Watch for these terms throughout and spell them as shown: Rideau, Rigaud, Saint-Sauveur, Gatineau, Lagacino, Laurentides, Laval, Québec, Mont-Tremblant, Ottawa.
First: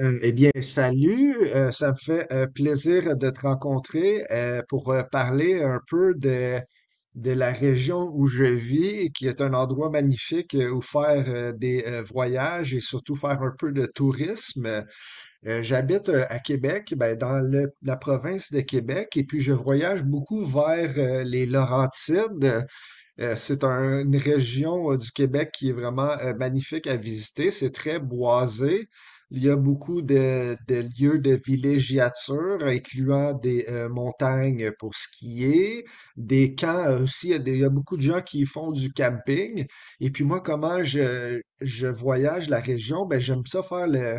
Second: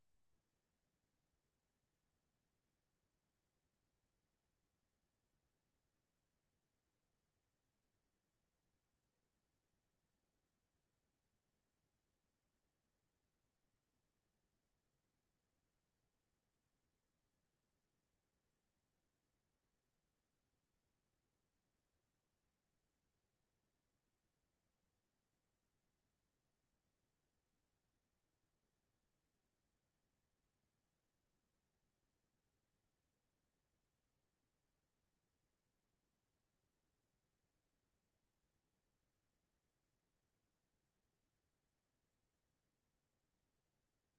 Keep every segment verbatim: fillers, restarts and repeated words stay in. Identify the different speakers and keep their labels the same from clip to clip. Speaker 1: Euh, eh bien, salut, euh, ça me fait euh, plaisir de te rencontrer euh, pour euh, parler un peu de, de la région où je vis, qui est un endroit magnifique euh, où faire euh, des euh, voyages et surtout faire un peu de tourisme. Euh, j'habite euh, à Québec, ben, dans le- la province de Québec, et puis je voyage beaucoup vers euh, les Laurentides. Euh, c'est un- une région euh, du Québec qui est vraiment euh, magnifique à visiter. C'est très boisé. Il y a beaucoup de, de lieux de villégiature, incluant des euh, montagnes pour skier, des camps euh, aussi. Il y a des- il y a beaucoup de gens qui font du camping. Et puis moi, comment je, je voyage la région? Ben, j'aime ça faire le,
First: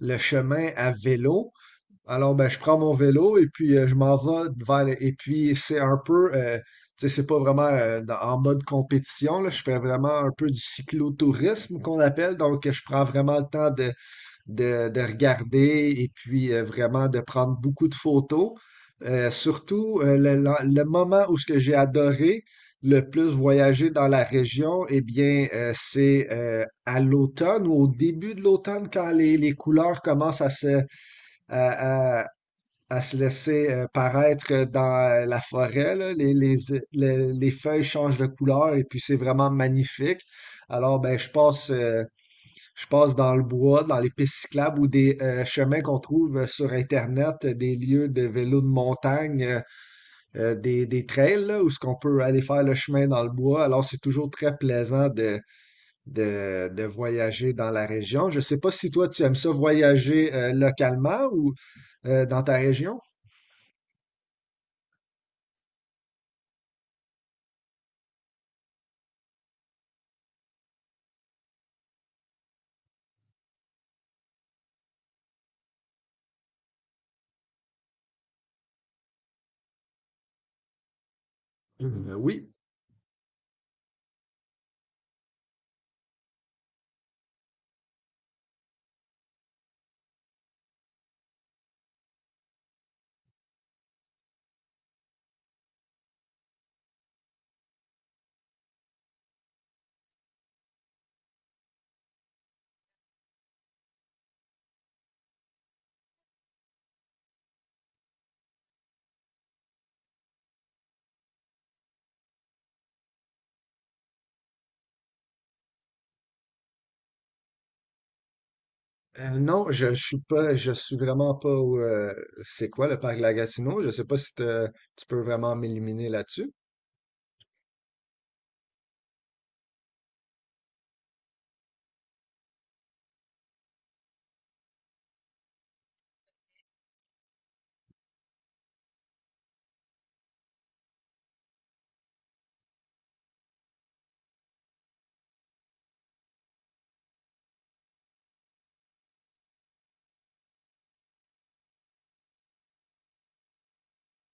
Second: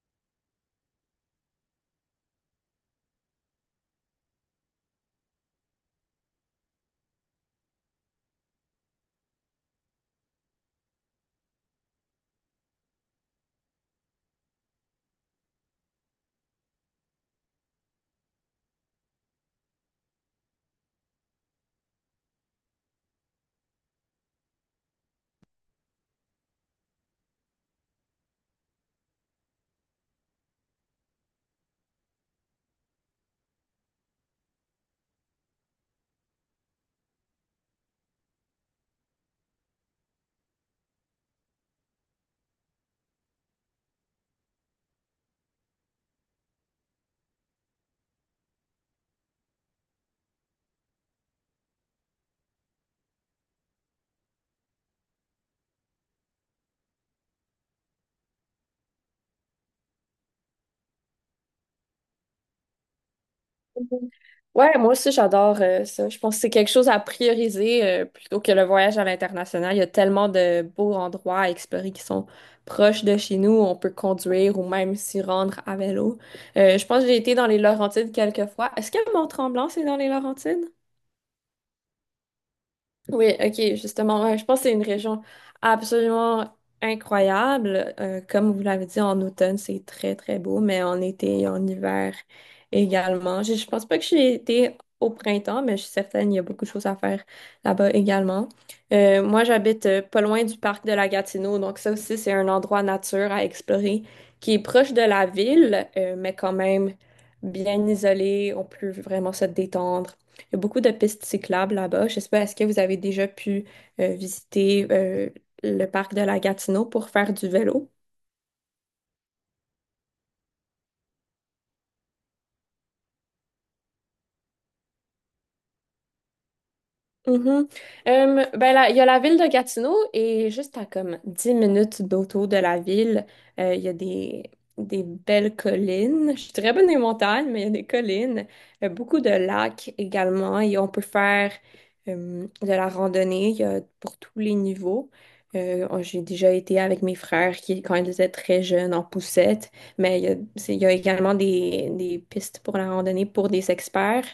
Speaker 1: le chemin à vélo. Alors, ben, je prends mon vélo et puis euh, je m'en vais vers le- Et puis, c'est un peu, euh, tu sais, c'est pas vraiment euh, dans- en mode compétition, là. Je fais vraiment un peu du cyclotourisme qu'on appelle. Donc, je prends vraiment le temps de, de, de regarder et puis euh, vraiment de prendre beaucoup de photos. Euh, surtout, euh, le, le- le moment où ce que j'ai adoré le plus voyager dans la région, eh bien, euh, c'est euh, à l'automne ou au début de l'automne quand les, les couleurs commencent à se à, à- à se laisser euh, paraître dans euh, la forêt, là. Les, les, les- les feuilles changent de couleur et puis c'est vraiment magnifique. Alors, ben, je passe, euh, je passe dans le bois, dans les pistes cyclables ou des euh, chemins qu'on trouve euh, sur Internet, euh, des lieux de vélo de montagne, euh, euh, des, des trails, là, où ce qu'on peut aller faire le chemin dans le bois. Alors, c'est toujours très plaisant de, de, de voyager dans la région. Je ne sais pas si toi, tu aimes ça voyager euh, localement ou euh, dans ta région.
Speaker 2: Ouais, moi aussi, j'adore euh, ça. Je pense que c'est quelque chose à prioriser euh, plutôt que le voyage à l'international. Il y a tellement de beaux endroits à explorer qui sont proches de chez nous. On peut conduire ou même s'y rendre à vélo. Euh, je pense que j'ai été dans les Laurentides quelques fois. Est-ce que Mont-Tremblant, c'est dans les Laurentides?
Speaker 1: Euh, oui.
Speaker 2: Oui, ok, justement, ouais, je pense que c'est une région absolument incroyable. Euh, comme vous l'avez dit, en automne, c'est très, très beau, mais en été et en hiver également. Je, je pense pas que j'ai été au printemps, mais je suis certaine qu'il y a beaucoup de choses à faire là-bas également. Euh, moi, j'habite euh, pas loin du parc de la Gatineau, donc ça aussi, c'est un endroit nature à explorer qui est proche de la ville, euh, mais quand même bien isolé. On peut vraiment se détendre, il y a beaucoup de pistes cyclables là-bas. Je sais pas, est-ce que vous avez déjà pu euh, visiter euh, le parc de la Gatineau pour faire du vélo?
Speaker 1: Euh, non, je, je suis pas, je suis vraiment pas au, euh, c'est quoi le parc Lagacino? Je sais pas si te- tu peux vraiment m'éliminer là-dessus.
Speaker 2: Mhm. Euh, ben là, il y a la ville de Gatineau et juste à comme dix minutes d'auto de la ville, euh, il y a des, des belles collines. Je suis très bonne des montagnes, mais il y a des collines. Euh, beaucoup de lacs également et on peut faire euh, de la randonnée, il y a pour tous les niveaux. Euh, on- j'ai déjà été avec mes frères qui, quand ils étaient très jeunes, en poussette, mais il y a, c'est- il y a également des, des pistes pour la randonnée pour des experts.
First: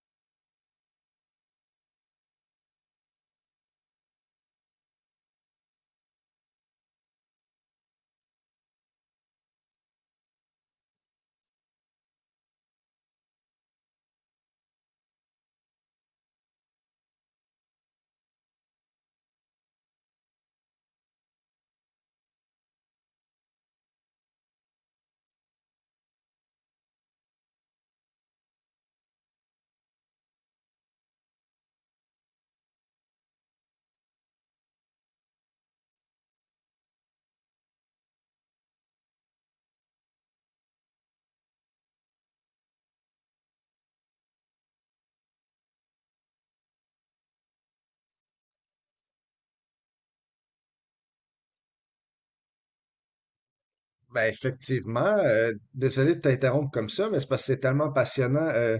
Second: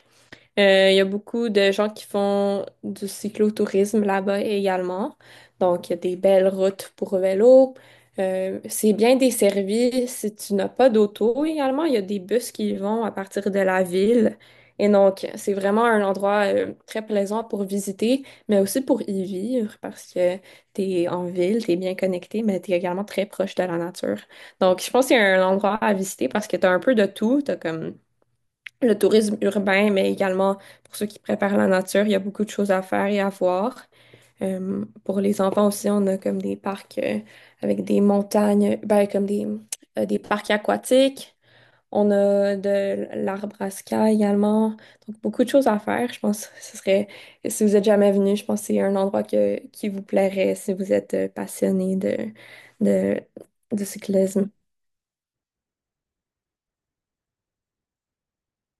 Speaker 2: Euh, Il y a beaucoup de gens qui font du cyclotourisme là-bas également. Donc, il y a des belles routes pour vélo. Euh, c'est bien desservi. Si tu n'as pas d'auto également, il y a des bus qui vont à partir de la ville. Et donc, c'est vraiment un endroit euh, très plaisant pour visiter, mais aussi pour y vivre parce que tu es en ville, tu es bien connecté, mais tu es également très proche de la nature. Donc, je pense qu'il y a un endroit à visiter parce que tu as un peu de tout. Tu comme le tourisme urbain, mais également pour ceux qui préparent la nature, il y a beaucoup de choses à faire et à voir. Euh, pour les enfants aussi, on a comme des parcs euh, avec des montagnes, ben, comme des, euh, des parcs aquatiques. On a de l'arbre à ska également. Donc, beaucoup de choses à faire. Je pense que ce serait, si vous êtes jamais venu, je pense que c'est un endroit que, qui vous plairait si vous êtes euh, passionné de, de, de
Speaker 1: Ben
Speaker 2: cyclisme.
Speaker 1: effectivement, euh, désolé de t'interrompre comme ça, mais c'est parce que c'est tellement passionnant euh,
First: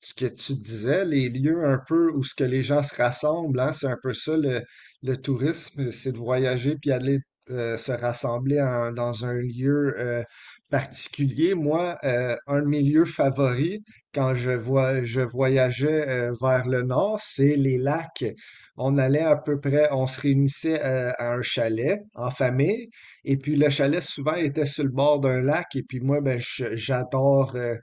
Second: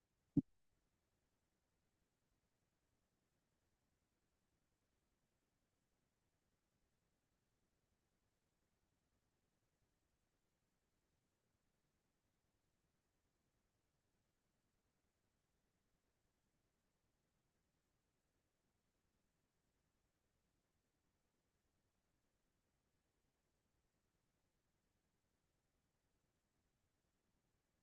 Speaker 1: ce que tu disais, les lieux un peu où ce que les gens se rassemblent, hein, c'est un peu ça le, le tourisme, c'est de voyager puis aller euh, se rassembler en- dans un lieu euh, particulier. Moi, euh, un de mes lieux favoris quand je vois je voyageais euh, vers le nord, c'est les lacs. On allait à peu près, on se réunissait euh, à un chalet en famille. Et puis le chalet, souvent, était sur le bord d'un lac. Et puis moi, ben, je- j'adore euh,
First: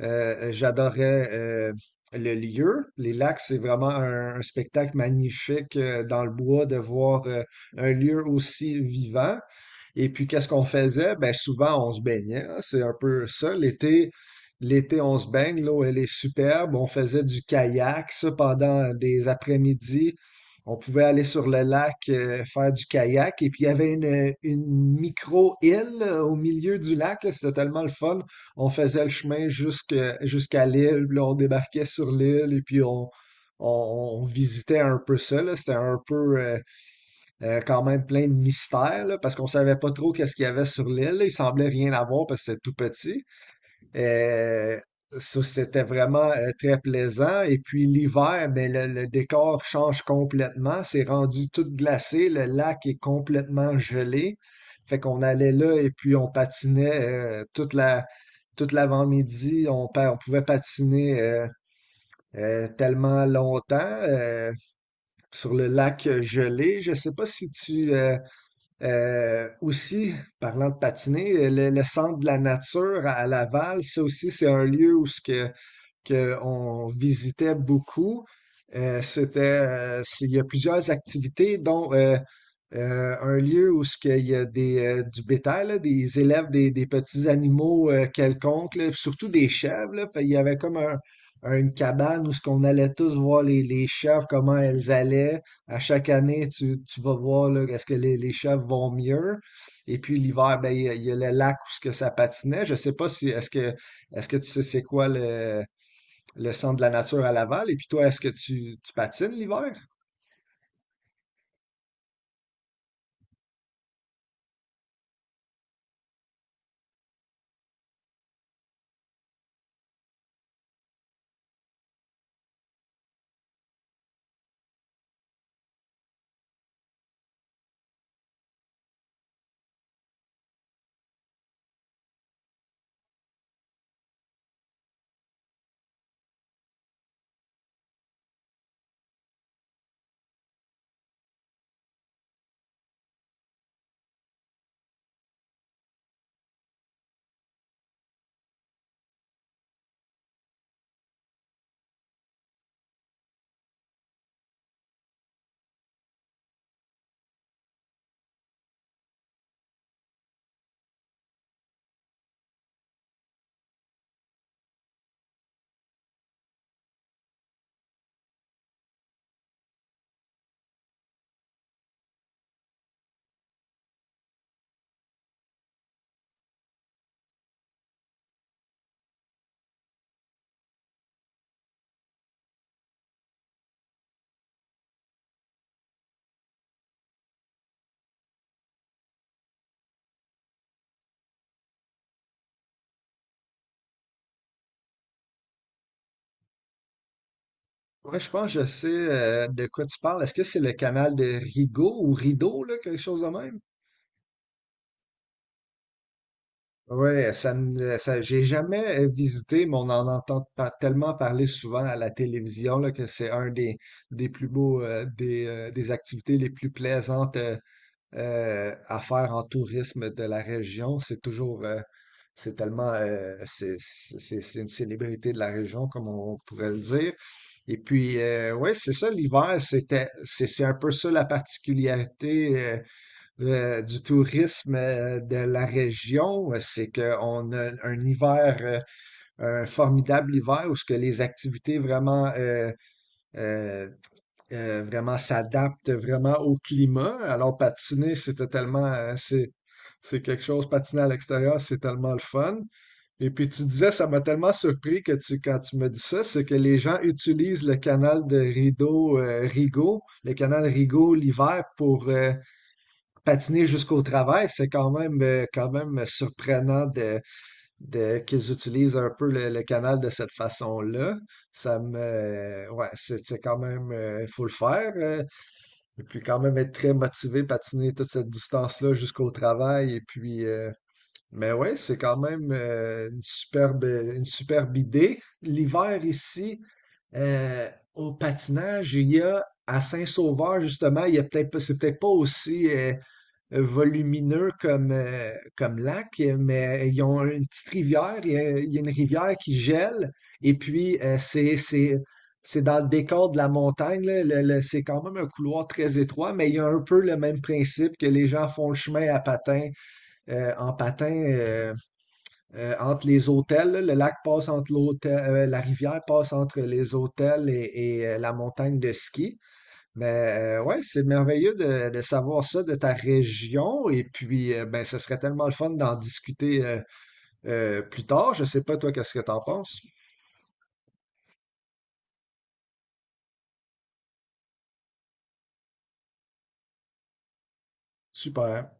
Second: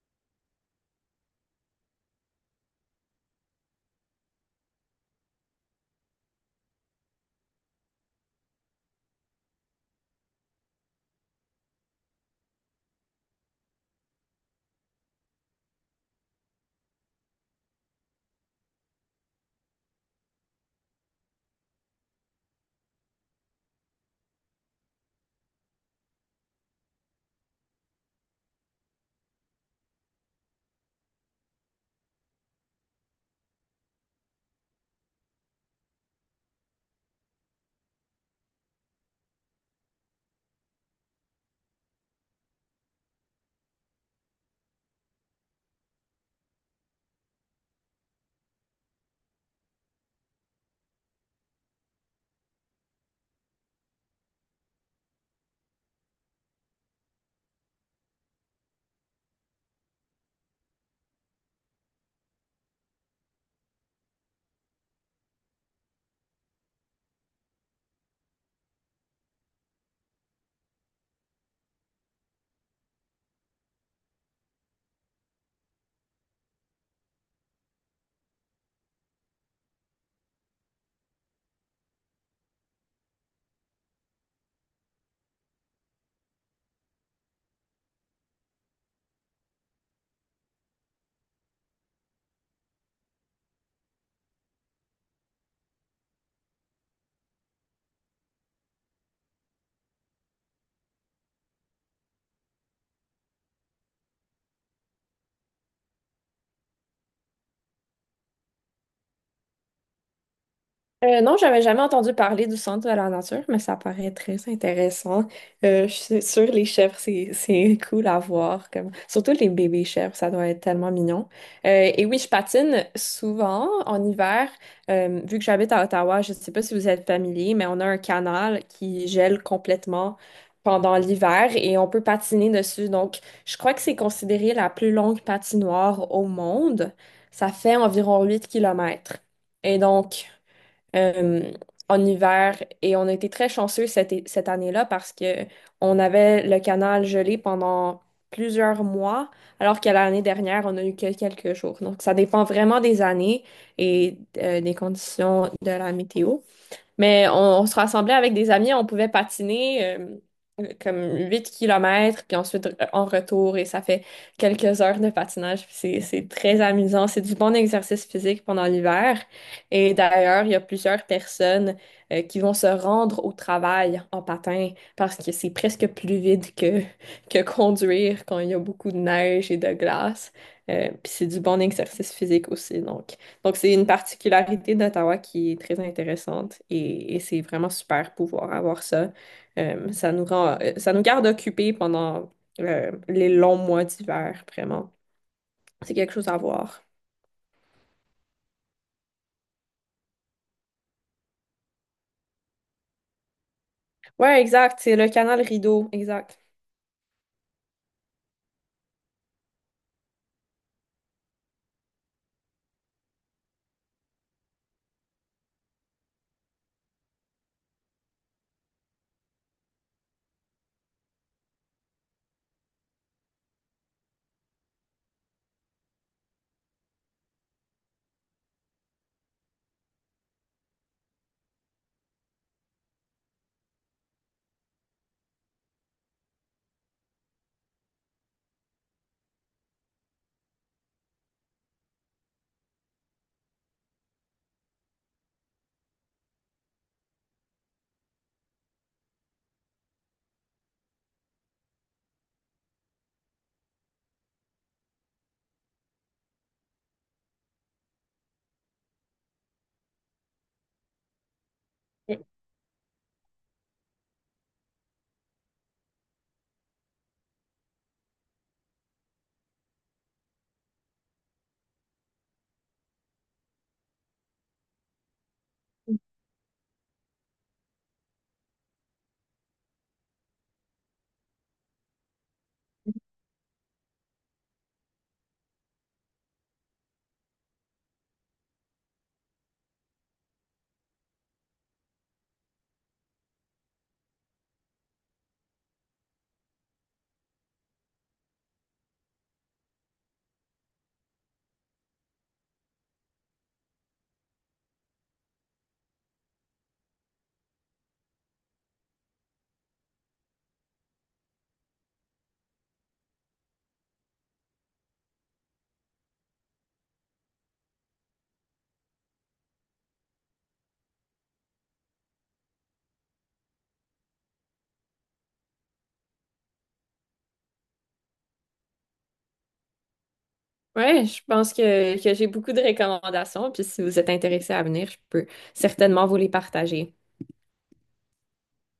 Speaker 1: euh, euh, j'adorais euh, le lieu. Les lacs, c'est vraiment un, un spectacle magnifique euh, dans le bois de voir euh, un lieu aussi vivant. Et puis, qu'est-ce qu'on faisait? Ben, souvent, on se baignait. hein. C'est un peu ça. L'été, l'été, on se baigne. L'eau, elle est superbe. On faisait du kayak, ça, pendant des après-midi. On pouvait aller sur le lac, euh, faire du kayak. Et puis, il y avait une, une micro-île euh, au milieu du lac. là. C'était tellement le fun, on faisait le chemin jusque- jusqu'à l'île, puis là, on débarquait sur l'île et puis on, on, on visitait un peu ça, là. C'était un peu euh, euh, quand même plein de mystères, là, parce qu'on savait pas trop qu'est-ce qu'il y avait sur l'île. Il semblait rien avoir parce que c'était tout petit. Euh, Ça, c'était vraiment euh, très plaisant. Et puis l'hiver, ben, le, le décor change complètement. C'est rendu tout glacé. Le lac est complètement gelé. Fait qu'on allait là et puis on patinait euh, toute la, toute l'avant-midi. On, pa- on pouvait patiner euh, euh, tellement longtemps euh, sur le lac gelé. Je sais pas si tu, euh, euh, aussi, parlant de patiner, le, le centre de la nature à à Laval, ça aussi, c'est un lieu où ce que qu'on visitait beaucoup. Euh, c'était, euh, c'est- il y a plusieurs activités, dont euh, euh, un lieu où ce qu'il y a des, euh, du bétail, là, des élèves, des, des petits animaux euh, quelconques, là, surtout des chèvres. là. Fait, il y avait comme un- un- une cabane où ce qu'on allait tous voir les, les chèvres, comment elles allaient. À chaque année, tu, tu vas voir là, est-ce que les, les chèvres vont mieux. Et puis l'hiver, ben, il y, a il y a le lac où ce que ça patinait. Je sais pas si est-ce que est-ce que tu sais c'est quoi le le centre de la nature à Laval. Et puis toi, est-ce que tu, tu patines l'hiver?
Speaker 2: Euh, non, j'avais jamais entendu parler du centre de la nature, mais ça paraît très intéressant. Euh, je suis sûre, les chèvres, c'est, c'est cool à voir. Comme, surtout les bébés chèvres, ça doit être tellement mignon. Euh, et oui, je patine souvent en hiver. Euh, vu que j'habite à Ottawa, je ne sais pas si vous êtes familier, mais on a un canal qui gèle complètement pendant l'hiver et on peut patiner dessus. Donc, je crois que c'est considéré la plus longue patinoire au monde. Ça fait environ huit kilomètres. Et donc, euh, en hiver, et on a été très chanceux cette, é- cette année-là parce que on avait le canal gelé pendant plusieurs mois, alors que l'année dernière, on a eu que quelques jours. Donc, ça dépend vraiment des années et euh, des conditions de la météo. Mais on, on se rassemblait avec des amis, on pouvait patiner euh, comme huit kilomètres, puis ensuite euh, en retour, et ça fait quelques heures de patinage. Puis C'est, c'est très amusant. C'est du bon exercice physique pendant l'hiver. Et d'ailleurs, il y a plusieurs personnes euh, qui vont se rendre au travail en patin parce que c'est presque plus vide que, que conduire quand il y a beaucoup de neige et de glace. Euh, puis c'est du bon exercice physique aussi, donc. Donc, c'est une particularité d'Ottawa qui est très intéressante et, et c'est vraiment super pouvoir avoir ça. Euh, ça nous rend, euh, ça nous garde occupés pendant euh, les longs mois d'hiver, vraiment. C'est quelque chose à voir.
Speaker 1: Ouais, je pense que je sais euh, de quoi tu parles. Est-ce que c'est le canal de Rigaud ou Rideau, là, quelque chose de même?
Speaker 2: Ouais, exact. C'est le canal Rideau, exact.
Speaker 1: Ouais, ça, me- ça, j'ai jamais euh, visité, mais on en entend pa- tellement parler souvent à la télévision là, que c'est un des, des plus beaux, euh, des, euh, des activités les plus plaisantes euh, euh, à faire en tourisme de la région. C'est toujours, euh, c'est tellement, euh, c'est c'est- c'est- une célébrité de la région, comme on pourrait le dire. Et puis, euh, ouais, c'est ça, l'hiver, c'était, c'est c'est un peu ça la particularité euh, euh, du tourisme euh, de la région, euh, c'est qu'on a un hiver, euh, un formidable hiver où ce que les activités vraiment euh, euh, euh, vraiment s'adapte vraiment au climat. Alors, patiner, c'était tellement, euh, c'est, c'est quelque chose, patiner à l'extérieur, c'est tellement le fun. Et puis, tu disais, ça m'a tellement surpris que tu, quand tu me dis ça, c'est que les gens utilisent le canal de rideau euh, Rigaud, le canal Rigaud l'hiver pour euh, patiner jusqu'au travail. C'est quand même, euh, quand même surprenant de, de, qu'ils utilisent un peu le, le canal de cette façon-là. Ça me, ouais, c'est c'est quand même, euh, il faut le faire. euh, et puis quand même être très motivé, patiner toute cette distance-là jusqu'au travail. Et puis, euh, mais ouais, c'est quand même euh, une superbe, une superbe idée. L'hiver ici, euh, au patinage, il y a à Saint-Sauveur, justement, il y a peut-être pas, c'est peut-être pas aussi euh, volumineux comme, euh, comme lac, euh, mais ils ont une petite rivière, il y a, il y a une rivière qui gèle, et puis euh, c'est, c'est, c'est dans le décor de la montagne, là, le- le- c'est quand même un couloir très étroit, mais il y a un peu le même principe que les gens font le chemin à patin, euh, en patin euh, euh, entre les hôtels, là. Le lac passe entre l'hôtel, euh, La rivière passe entre les hôtels et, et, euh, la montagne de ski. Mais euh, ouais, c'est merveilleux de, de savoir ça de ta région. Et puis, euh, ben, ce serait tellement le fun d'en discuter euh, euh, plus tard. Je sais pas, toi, qu'est-ce que t'en penses?
Speaker 2: Ouais, je pense que, que j'ai beaucoup de recommandations. Puis si vous êtes intéressé à venir, je peux certainement vous les partager.
Speaker 1: Super.